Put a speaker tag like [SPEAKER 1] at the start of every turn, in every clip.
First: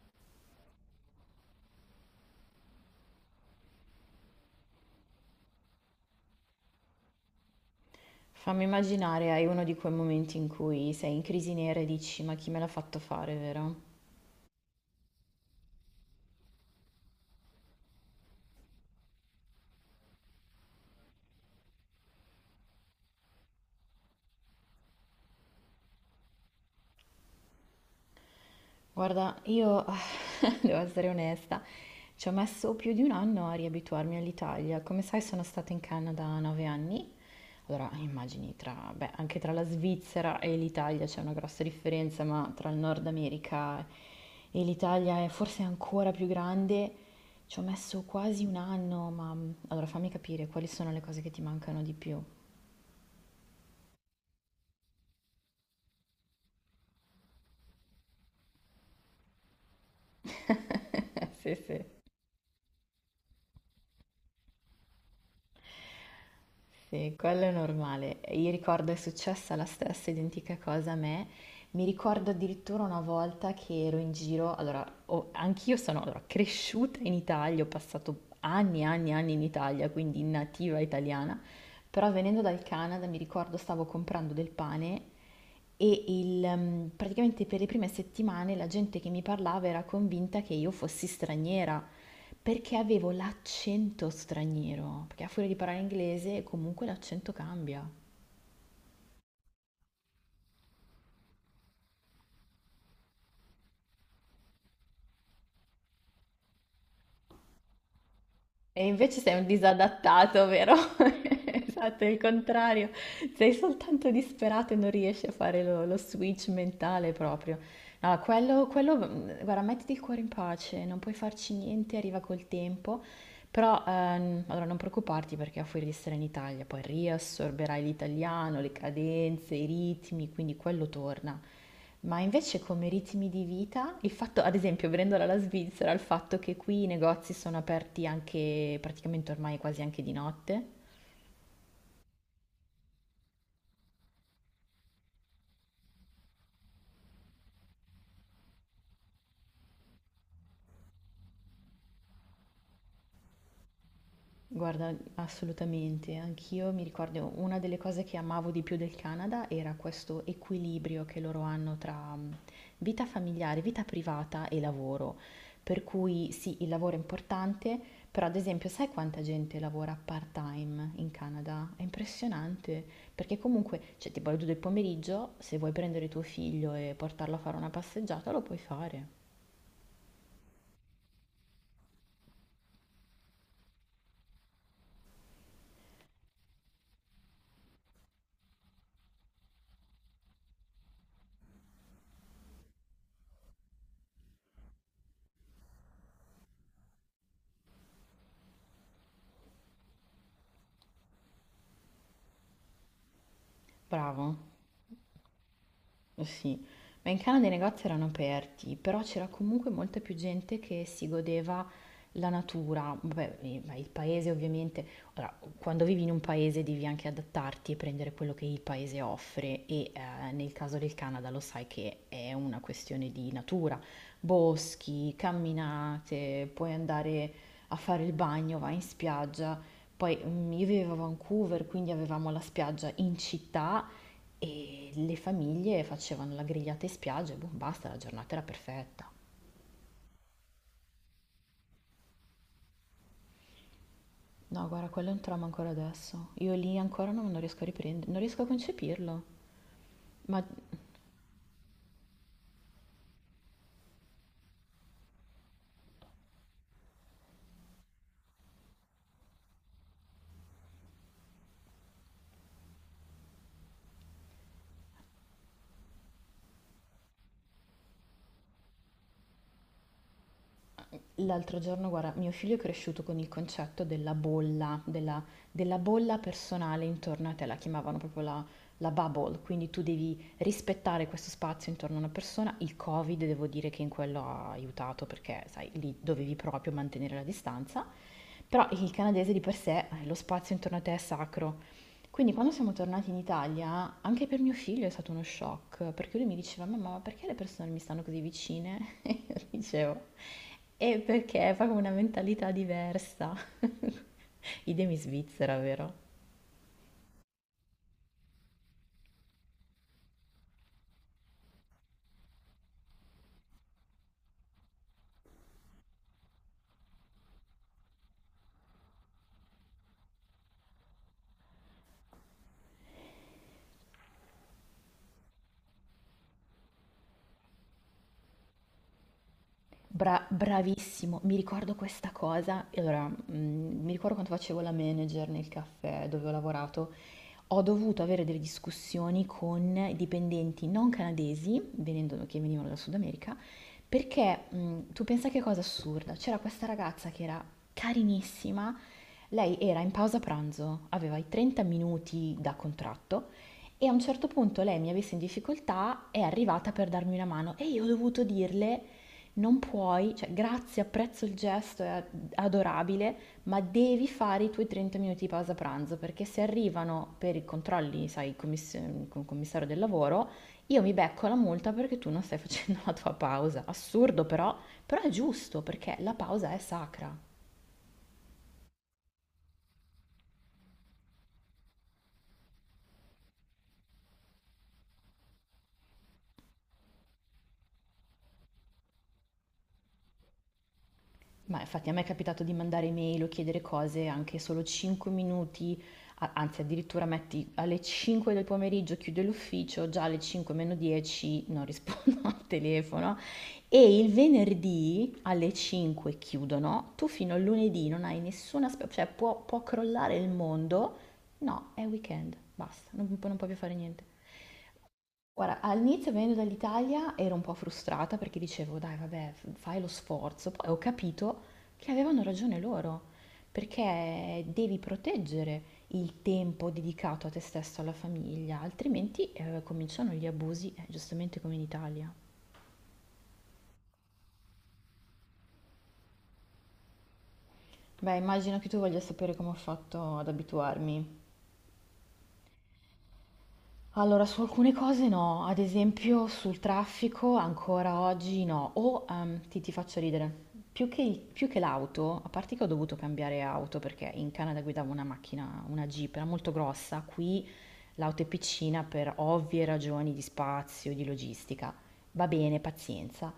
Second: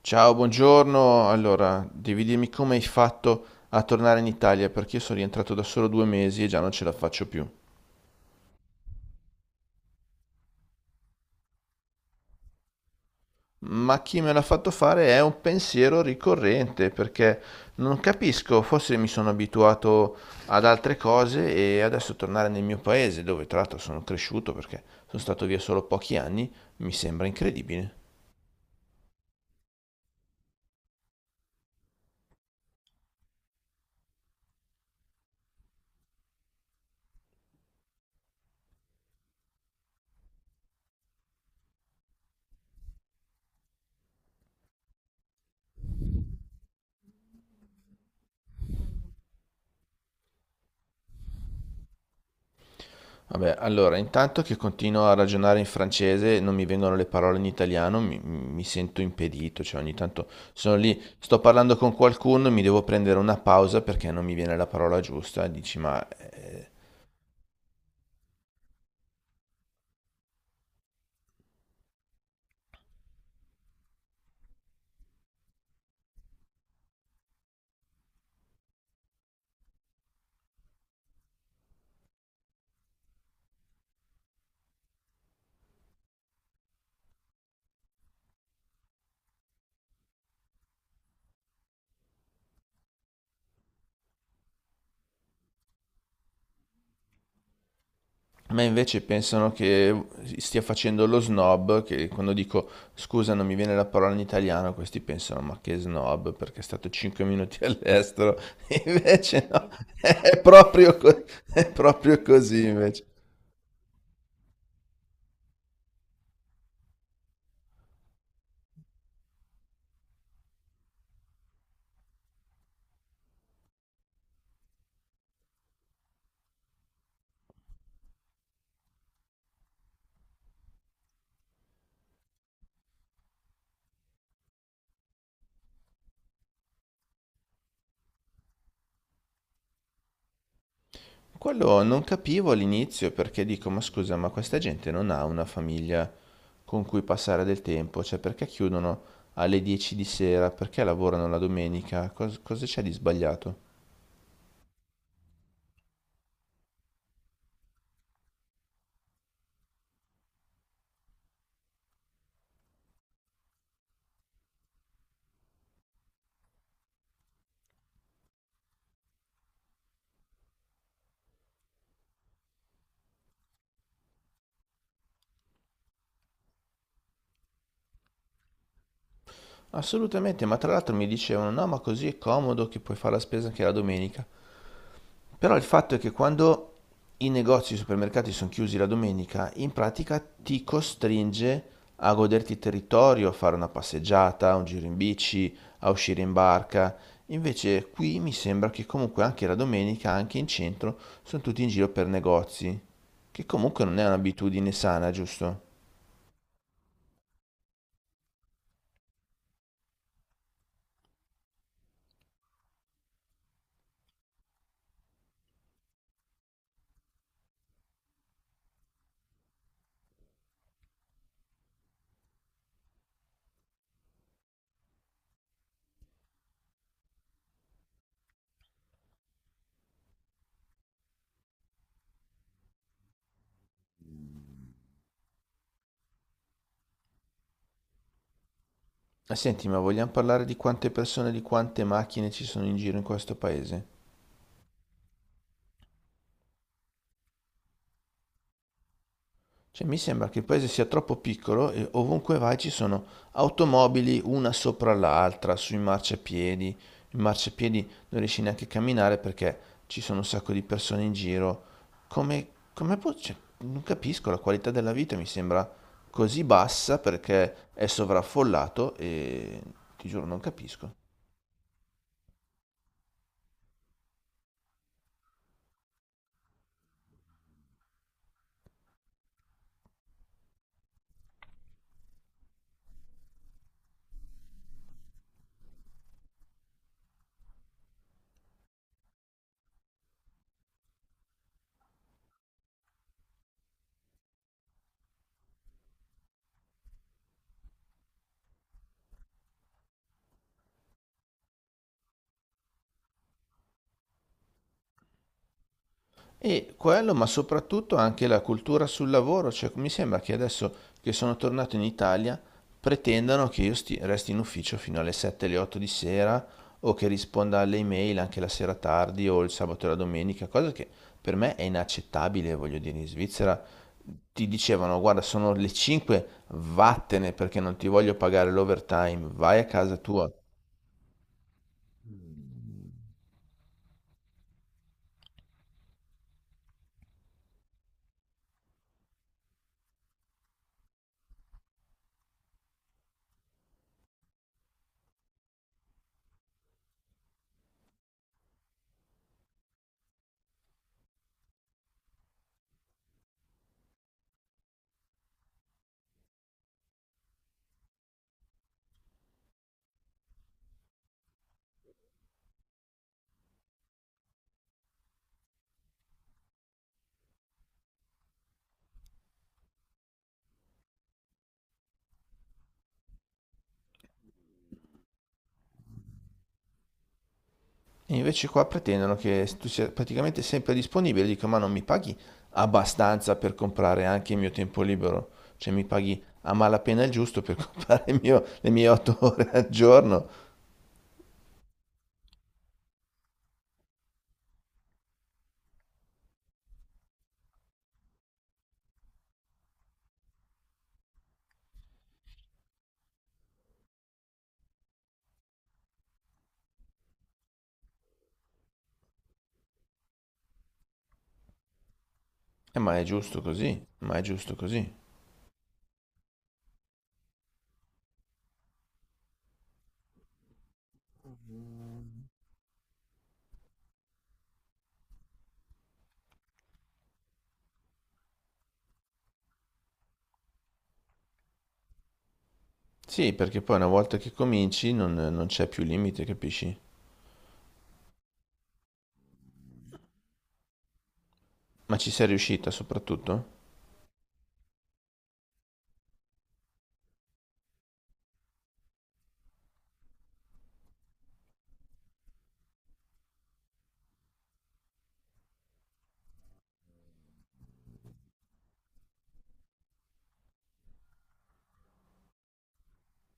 [SPEAKER 1] Ciao, buongiorno. Allora, devi dirmi come hai fatto a tornare in Italia perché io sono rientrato da solo 2 mesi e già non ce la faccio più.
[SPEAKER 2] Fammi immaginare, hai uno di quei momenti in cui sei in crisi nera e dici, ma chi me l'ha fatto fare, vero?
[SPEAKER 1] Ma chi me l'ha fatto fare è un pensiero ricorrente perché non capisco, forse mi sono abituato ad altre cose e adesso tornare nel mio paese, dove tra l'altro sono cresciuto perché sono stato via solo pochi anni, mi sembra incredibile.
[SPEAKER 2] Guarda, io devo essere onesta, ci ho messo più di un anno a riabituarmi all'Italia. Come sai, sono stata in Canada 9 anni. Allora, immagini, beh, anche tra la Svizzera e l'Italia c'è una grossa differenza, ma tra il Nord America e l'Italia è forse ancora più grande. Ci ho messo quasi un anno, ma allora fammi capire quali sono le cose che ti mancano di più.
[SPEAKER 1] Vabbè, allora, intanto che continuo a ragionare in francese, non mi vengono le parole in italiano, mi sento impedito, cioè ogni tanto sono lì, sto
[SPEAKER 2] Sì,
[SPEAKER 1] parlando
[SPEAKER 2] sì,
[SPEAKER 1] con qualcuno, mi devo prendere una pausa perché non mi viene la parola giusta, e dici, ma.
[SPEAKER 2] sì, quello è normale. Io ricordo è successa la stessa identica cosa a me. Mi ricordo addirittura una volta che ero in giro, allora, anch'io sono allora, cresciuta in Italia, ho passato anni e anni e anni in Italia, quindi nativa italiana, però venendo dal Canada mi ricordo stavo comprando del pane. Praticamente per le prime settimane la gente che mi parlava era convinta che io fossi straniera, perché avevo l'accento straniero, perché a furia di parlare inglese comunque l'accento cambia.
[SPEAKER 1] Ma invece pensano che stia facendo lo snob, che quando dico scusa non mi viene la parola in italiano, questi pensano ma che snob perché è stato 5 minuti all'estero,
[SPEAKER 2] E invece sei un
[SPEAKER 1] invece no, è
[SPEAKER 2] disadattato, vero?
[SPEAKER 1] proprio, è
[SPEAKER 2] Esatto, è il
[SPEAKER 1] proprio così
[SPEAKER 2] contrario.
[SPEAKER 1] invece.
[SPEAKER 2] Sei soltanto disperato e non riesci a fare lo switch mentale proprio. No, quello, guarda, mettiti il cuore in pace, non puoi farci niente, arriva col tempo. Però, allora non preoccuparti perché a furia di stare in Italia poi riassorberai l'italiano, le cadenze, i ritmi, quindi quello torna. Ma invece come ritmi di vita, il fatto, ad esempio, venendola dalla Svizzera, il fatto che qui i negozi sono aperti anche praticamente ormai quasi anche di notte.
[SPEAKER 1] Quello non capivo all'inizio perché dico, ma scusa, ma questa gente non ha una famiglia con cui passare del tempo, cioè perché chiudono alle 10 di sera, perché lavorano la domenica, cosa c'è di sbagliato?
[SPEAKER 2] Guarda, assolutamente, anch'io mi ricordo una delle cose che amavo di più del Canada era questo equilibrio che loro hanno tra vita familiare, vita privata e lavoro. Per cui sì, il lavoro è importante, però ad esempio sai quanta gente lavora part-time in Canada? È impressionante, perché comunque, cioè tipo alle 2 del pomeriggio, se vuoi prendere tuo figlio e portarlo a fare una passeggiata, lo puoi fare.
[SPEAKER 1] Assolutamente, ma tra l'altro mi dicevano, no, ma così è comodo che puoi fare la spesa anche la domenica. Però il fatto è che quando i negozi, e i supermercati sono chiusi la domenica, in pratica ti costringe a goderti il territorio, a fare una passeggiata, un giro in bici, a uscire in barca. Invece qui mi sembra che comunque anche la domenica, anche in centro, sono tutti in giro per negozi, che comunque non è
[SPEAKER 2] Bravo.
[SPEAKER 1] un'abitudine sana, giusto?
[SPEAKER 2] Eh sì, ma in Canada i negozi erano aperti, però c'era comunque molta più gente che si godeva la natura. Vabbè, ma il paese ovviamente, ora, quando vivi in un paese devi anche adattarti e prendere quello che il paese offre e nel caso del Canada lo sai che è una questione di natura, boschi, camminate, puoi andare a fare il bagno, vai in spiaggia. Poi io vivevo a Vancouver, quindi avevamo la spiaggia in città e le famiglie facevano la grigliata in spiaggia e boh, basta, la giornata era perfetta.
[SPEAKER 1] Ah, senti, ma vogliamo parlare di quante persone, di quante macchine ci sono in giro in questo paese?
[SPEAKER 2] No, guarda, quello è un trauma ancora adesso. Io lì ancora non riesco a riprendere, non riesco a concepirlo.
[SPEAKER 1] Cioè, mi sembra che il
[SPEAKER 2] Ma
[SPEAKER 1] paese sia troppo piccolo e ovunque vai ci sono automobili una sopra l'altra, sui marciapiedi. In marciapiedi non riesci neanche a camminare perché ci sono un sacco di persone in giro. Come, come può, cioè, non capisco, la qualità della vita mi sembra così bassa perché è sovraffollato e ti giuro non capisco.
[SPEAKER 2] l'altro giorno, guarda, mio figlio è cresciuto con il concetto della bolla, della bolla personale intorno a te, la chiamavano proprio la bubble, quindi tu devi rispettare questo spazio intorno a una persona. Il Covid devo dire che in quello ha aiutato perché, sai, lì dovevi proprio mantenere la distanza, però il canadese di per sé, lo spazio intorno a te è sacro, quindi quando siamo tornati in Italia, anche per mio figlio è stato uno shock, perché lui mi diceva, mamma, ma perché le persone mi stanno così vicine? E io dicevo, e perché è proprio una mentalità diversa. Idem in Svizzera, vero?
[SPEAKER 1] E quello, ma soprattutto anche la cultura sul lavoro, cioè mi sembra che adesso che sono tornato in Italia pretendano che io resti in ufficio fino alle 7, alle 8 di sera o che risponda alle email anche la sera tardi o il sabato e la domenica, cosa che per me è inaccettabile, voglio dire, in Svizzera ti dicevano guarda sono le 5, vattene perché non ti voglio pagare l'overtime, vai a casa tua.
[SPEAKER 2] Bravissimo, mi ricordo questa cosa. E allora, mi ricordo quando facevo la manager nel caffè dove ho lavorato. Ho dovuto avere delle discussioni con i dipendenti non canadesi, che venivano dal Sud America, perché tu pensa che cosa assurda, c'era questa ragazza che era carinissima, lei era in pausa pranzo, aveva i 30 minuti da contratto e a un certo punto lei mi ha visto in difficoltà, è arrivata per darmi una mano e io ho dovuto dirle non puoi, cioè grazie, apprezzo il gesto, è adorabile, ma devi fare i tuoi 30 minuti di pausa pranzo perché se arrivano per i controlli, sai, con il commissario del lavoro, io mi becco la multa perché tu non stai facendo la tua pausa. Assurdo però, è giusto perché la pausa è sacra.
[SPEAKER 1] E invece qua pretendono che tu sia praticamente sempre disponibile. Dico, ma non mi paghi abbastanza per comprare anche il mio tempo libero? Cioè mi paghi a malapena il giusto per comprare le mie 8 ore al giorno?
[SPEAKER 2] Ma infatti a me è capitato di mandare email o chiedere cose anche solo 5 minuti, anzi addirittura metti alle 5 del pomeriggio chiudo l'ufficio, già alle 5 meno 10 non rispondo al telefono e il venerdì alle 5 chiudono, tu fino al lunedì non hai nessuna, cioè può crollare il mondo, no, è weekend, basta,
[SPEAKER 1] Ma è
[SPEAKER 2] non
[SPEAKER 1] giusto
[SPEAKER 2] puoi più fare
[SPEAKER 1] così,
[SPEAKER 2] niente.
[SPEAKER 1] ma è giusto così.
[SPEAKER 2] Guarda, all'inizio venendo dall'Italia ero un po' frustrata perché dicevo: "Dai, vabbè, f fai lo sforzo". Poi ho capito che avevano ragione loro, perché devi proteggere il tempo dedicato a te stesso, alla famiglia, altrimenti, cominciano gli abusi, giustamente come in Italia.
[SPEAKER 1] Sì, perché poi una volta che cominci non c'è più limite, capisci?
[SPEAKER 2] Beh, immagino che tu voglia sapere come ho fatto ad abituarmi.
[SPEAKER 1] Ma ci sei riuscita soprattutto?
[SPEAKER 2] Allora, su alcune cose no, ad esempio sul traffico ancora oggi no, o ti faccio ridere, più che, più che l'auto, a parte che ho dovuto cambiare auto perché in Canada guidavo una macchina, una Jeep, era molto grossa, qui l'auto è piccina per ovvie ragioni di spazio, di logistica, va bene, pazienza,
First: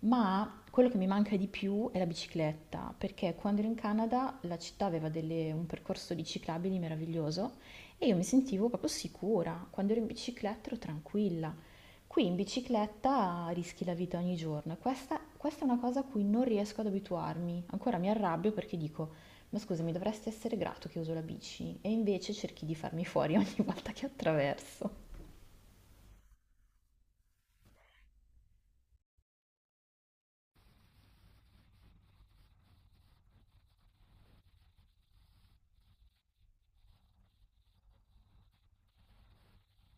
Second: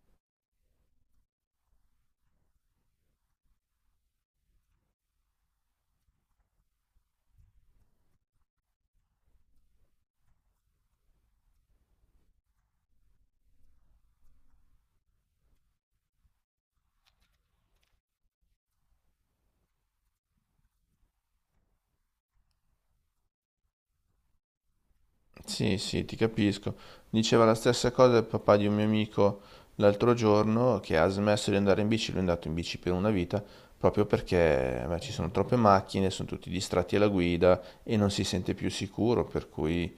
[SPEAKER 2] ma quello che mi manca di più è la bicicletta, perché quando ero in Canada la città aveva un percorso di ciclabili meraviglioso e io mi sentivo proprio sicura, quando ero in bicicletta ero tranquilla. Qui in bicicletta rischi la vita ogni giorno. Questa è una cosa a cui non riesco ad abituarmi. Ancora mi arrabbio perché dico, ma scusami, dovresti essere grato che uso la bici. E invece cerchi di farmi fuori ogni volta che attraverso.
[SPEAKER 1] Sì, sì, ti capisco. Diceva la stessa cosa il papà di un mio amico l'altro giorno che ha smesso di andare in bici, lui è andato in bici per una vita, proprio perché beh, ci sono troppe macchine, sono tutti distratti alla guida e non si sente più sicuro, per cui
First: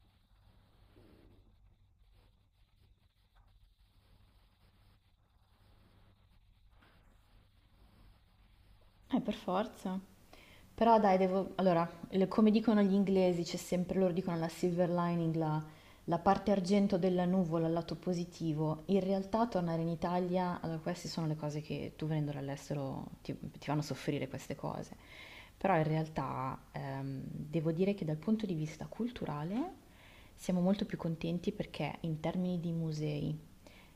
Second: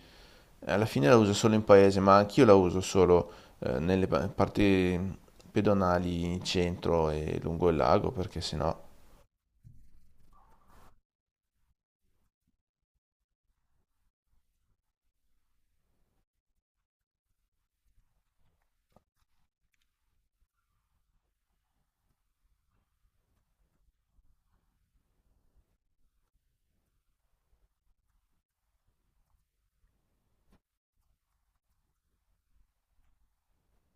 [SPEAKER 1] alla fine la uso solo in paese, ma anch'io la uso solo nelle parti pedonali in centro e lungo il lago, perché sennò.
[SPEAKER 2] Per forza. Però dai, devo. Allora, come dicono gli inglesi, c'è sempre, loro dicono la silver lining, la parte argento della nuvola, il lato positivo. In realtà tornare in Italia, allora queste sono le cose che tu venendo dall'estero ti fanno soffrire queste cose. Però in realtà devo dire che dal punto di vista culturale siamo molto più contenti perché in termini di musei,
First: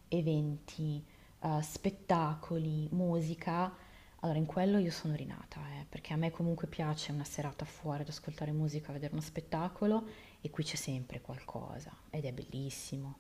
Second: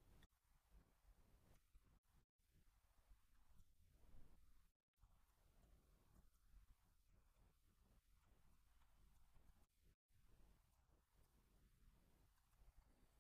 [SPEAKER 2] eventi, spettacoli, musica. Allora, in quello io sono rinata, perché a me comunque piace una serata fuori ad ascoltare musica, vedere uno spettacolo e qui c'è sempre qualcosa ed è bellissimo.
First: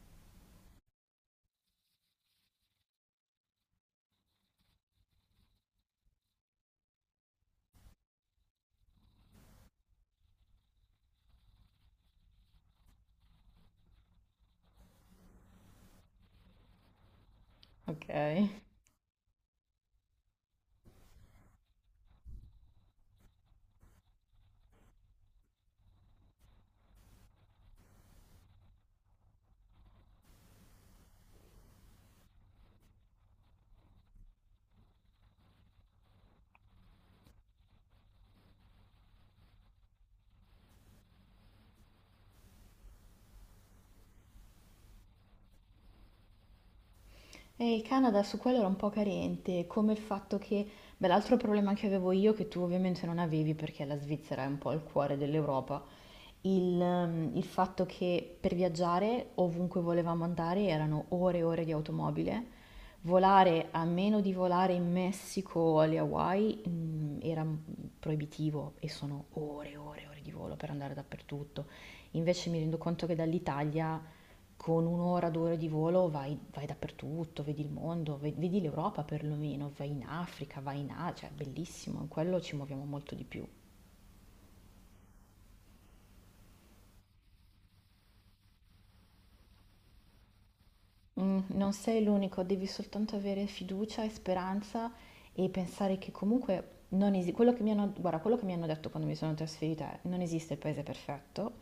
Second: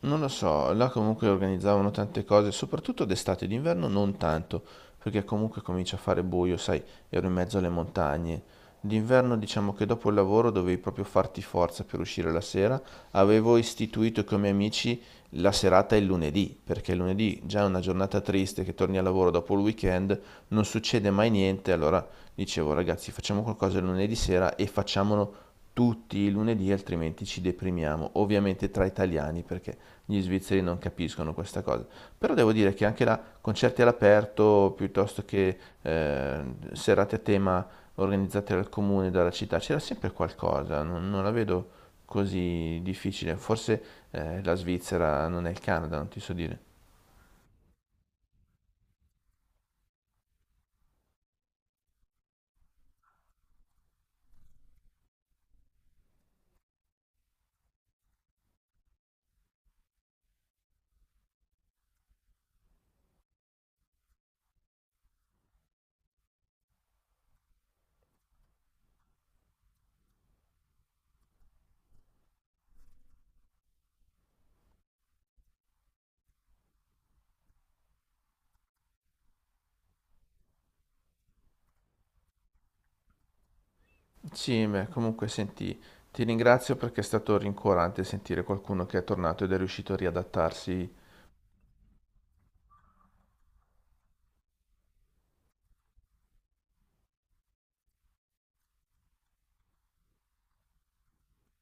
[SPEAKER 1] Non lo so, là comunque organizzavano tante cose, soprattutto d'estate, d'inverno non tanto, perché comunque comincia a fare buio, sai, ero in mezzo alle montagne. D'inverno diciamo che dopo il lavoro dovevi proprio farti forza per uscire la sera. Avevo istituito con i miei amici la serata il lunedì, perché il lunedì già è una
[SPEAKER 2] Ok.
[SPEAKER 1] giornata triste che torni al lavoro dopo il weekend, non succede mai niente, allora dicevo ragazzi facciamo qualcosa il lunedì sera e facciamolo tutti i lunedì, altrimenti ci deprimiamo. Ovviamente tra italiani, perché gli svizzeri non capiscono questa cosa. Però devo dire che anche là, concerti all'aperto, piuttosto che serate a tema organizzate dal comune, dalla città, c'era sempre qualcosa, non la vedo così difficile. Forse la Svizzera non è il Canada, non ti so dire.
[SPEAKER 2] E il Canada su quello era un po' carente, come il fatto che, beh, l'altro problema che avevo io, che tu ovviamente non avevi perché la Svizzera è un po' il cuore dell'Europa, il fatto che per viaggiare ovunque volevamo andare erano ore e ore di automobile, volare a meno di volare in Messico o alle Hawaii era proibitivo e sono ore e ore e ore di volo per andare dappertutto. Invece mi rendo conto che dall'Italia con un'ora, 2 ore di volo vai dappertutto, vedi il mondo, vedi l'Europa perlomeno, vai in Africa, vai in Asia, cioè è bellissimo, in quello ci muoviamo molto di più.
[SPEAKER 1] Sì, beh, comunque senti, ti ringrazio perché è stato rincuorante sentire qualcuno che è tornato ed è riuscito a riadattarsi.
[SPEAKER 2] Non sei l'unico, devi soltanto avere fiducia e speranza e pensare che comunque non esi quello che mi hanno guarda, quello che mi hanno detto quando mi sono trasferita è: "Non esiste il paese perfetto",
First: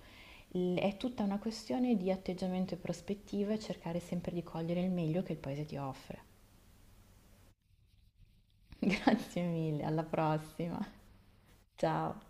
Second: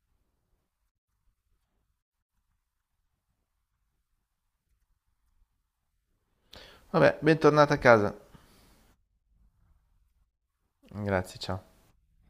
[SPEAKER 2] l è tutta una questione di atteggiamento e prospettiva e cercare sempre di cogliere il meglio che il paese ti offre.
[SPEAKER 1] Vabbè, bentornata a casa.
[SPEAKER 2] Grazie mille, alla prossima.
[SPEAKER 1] Grazie, ciao.
[SPEAKER 2] Ciao.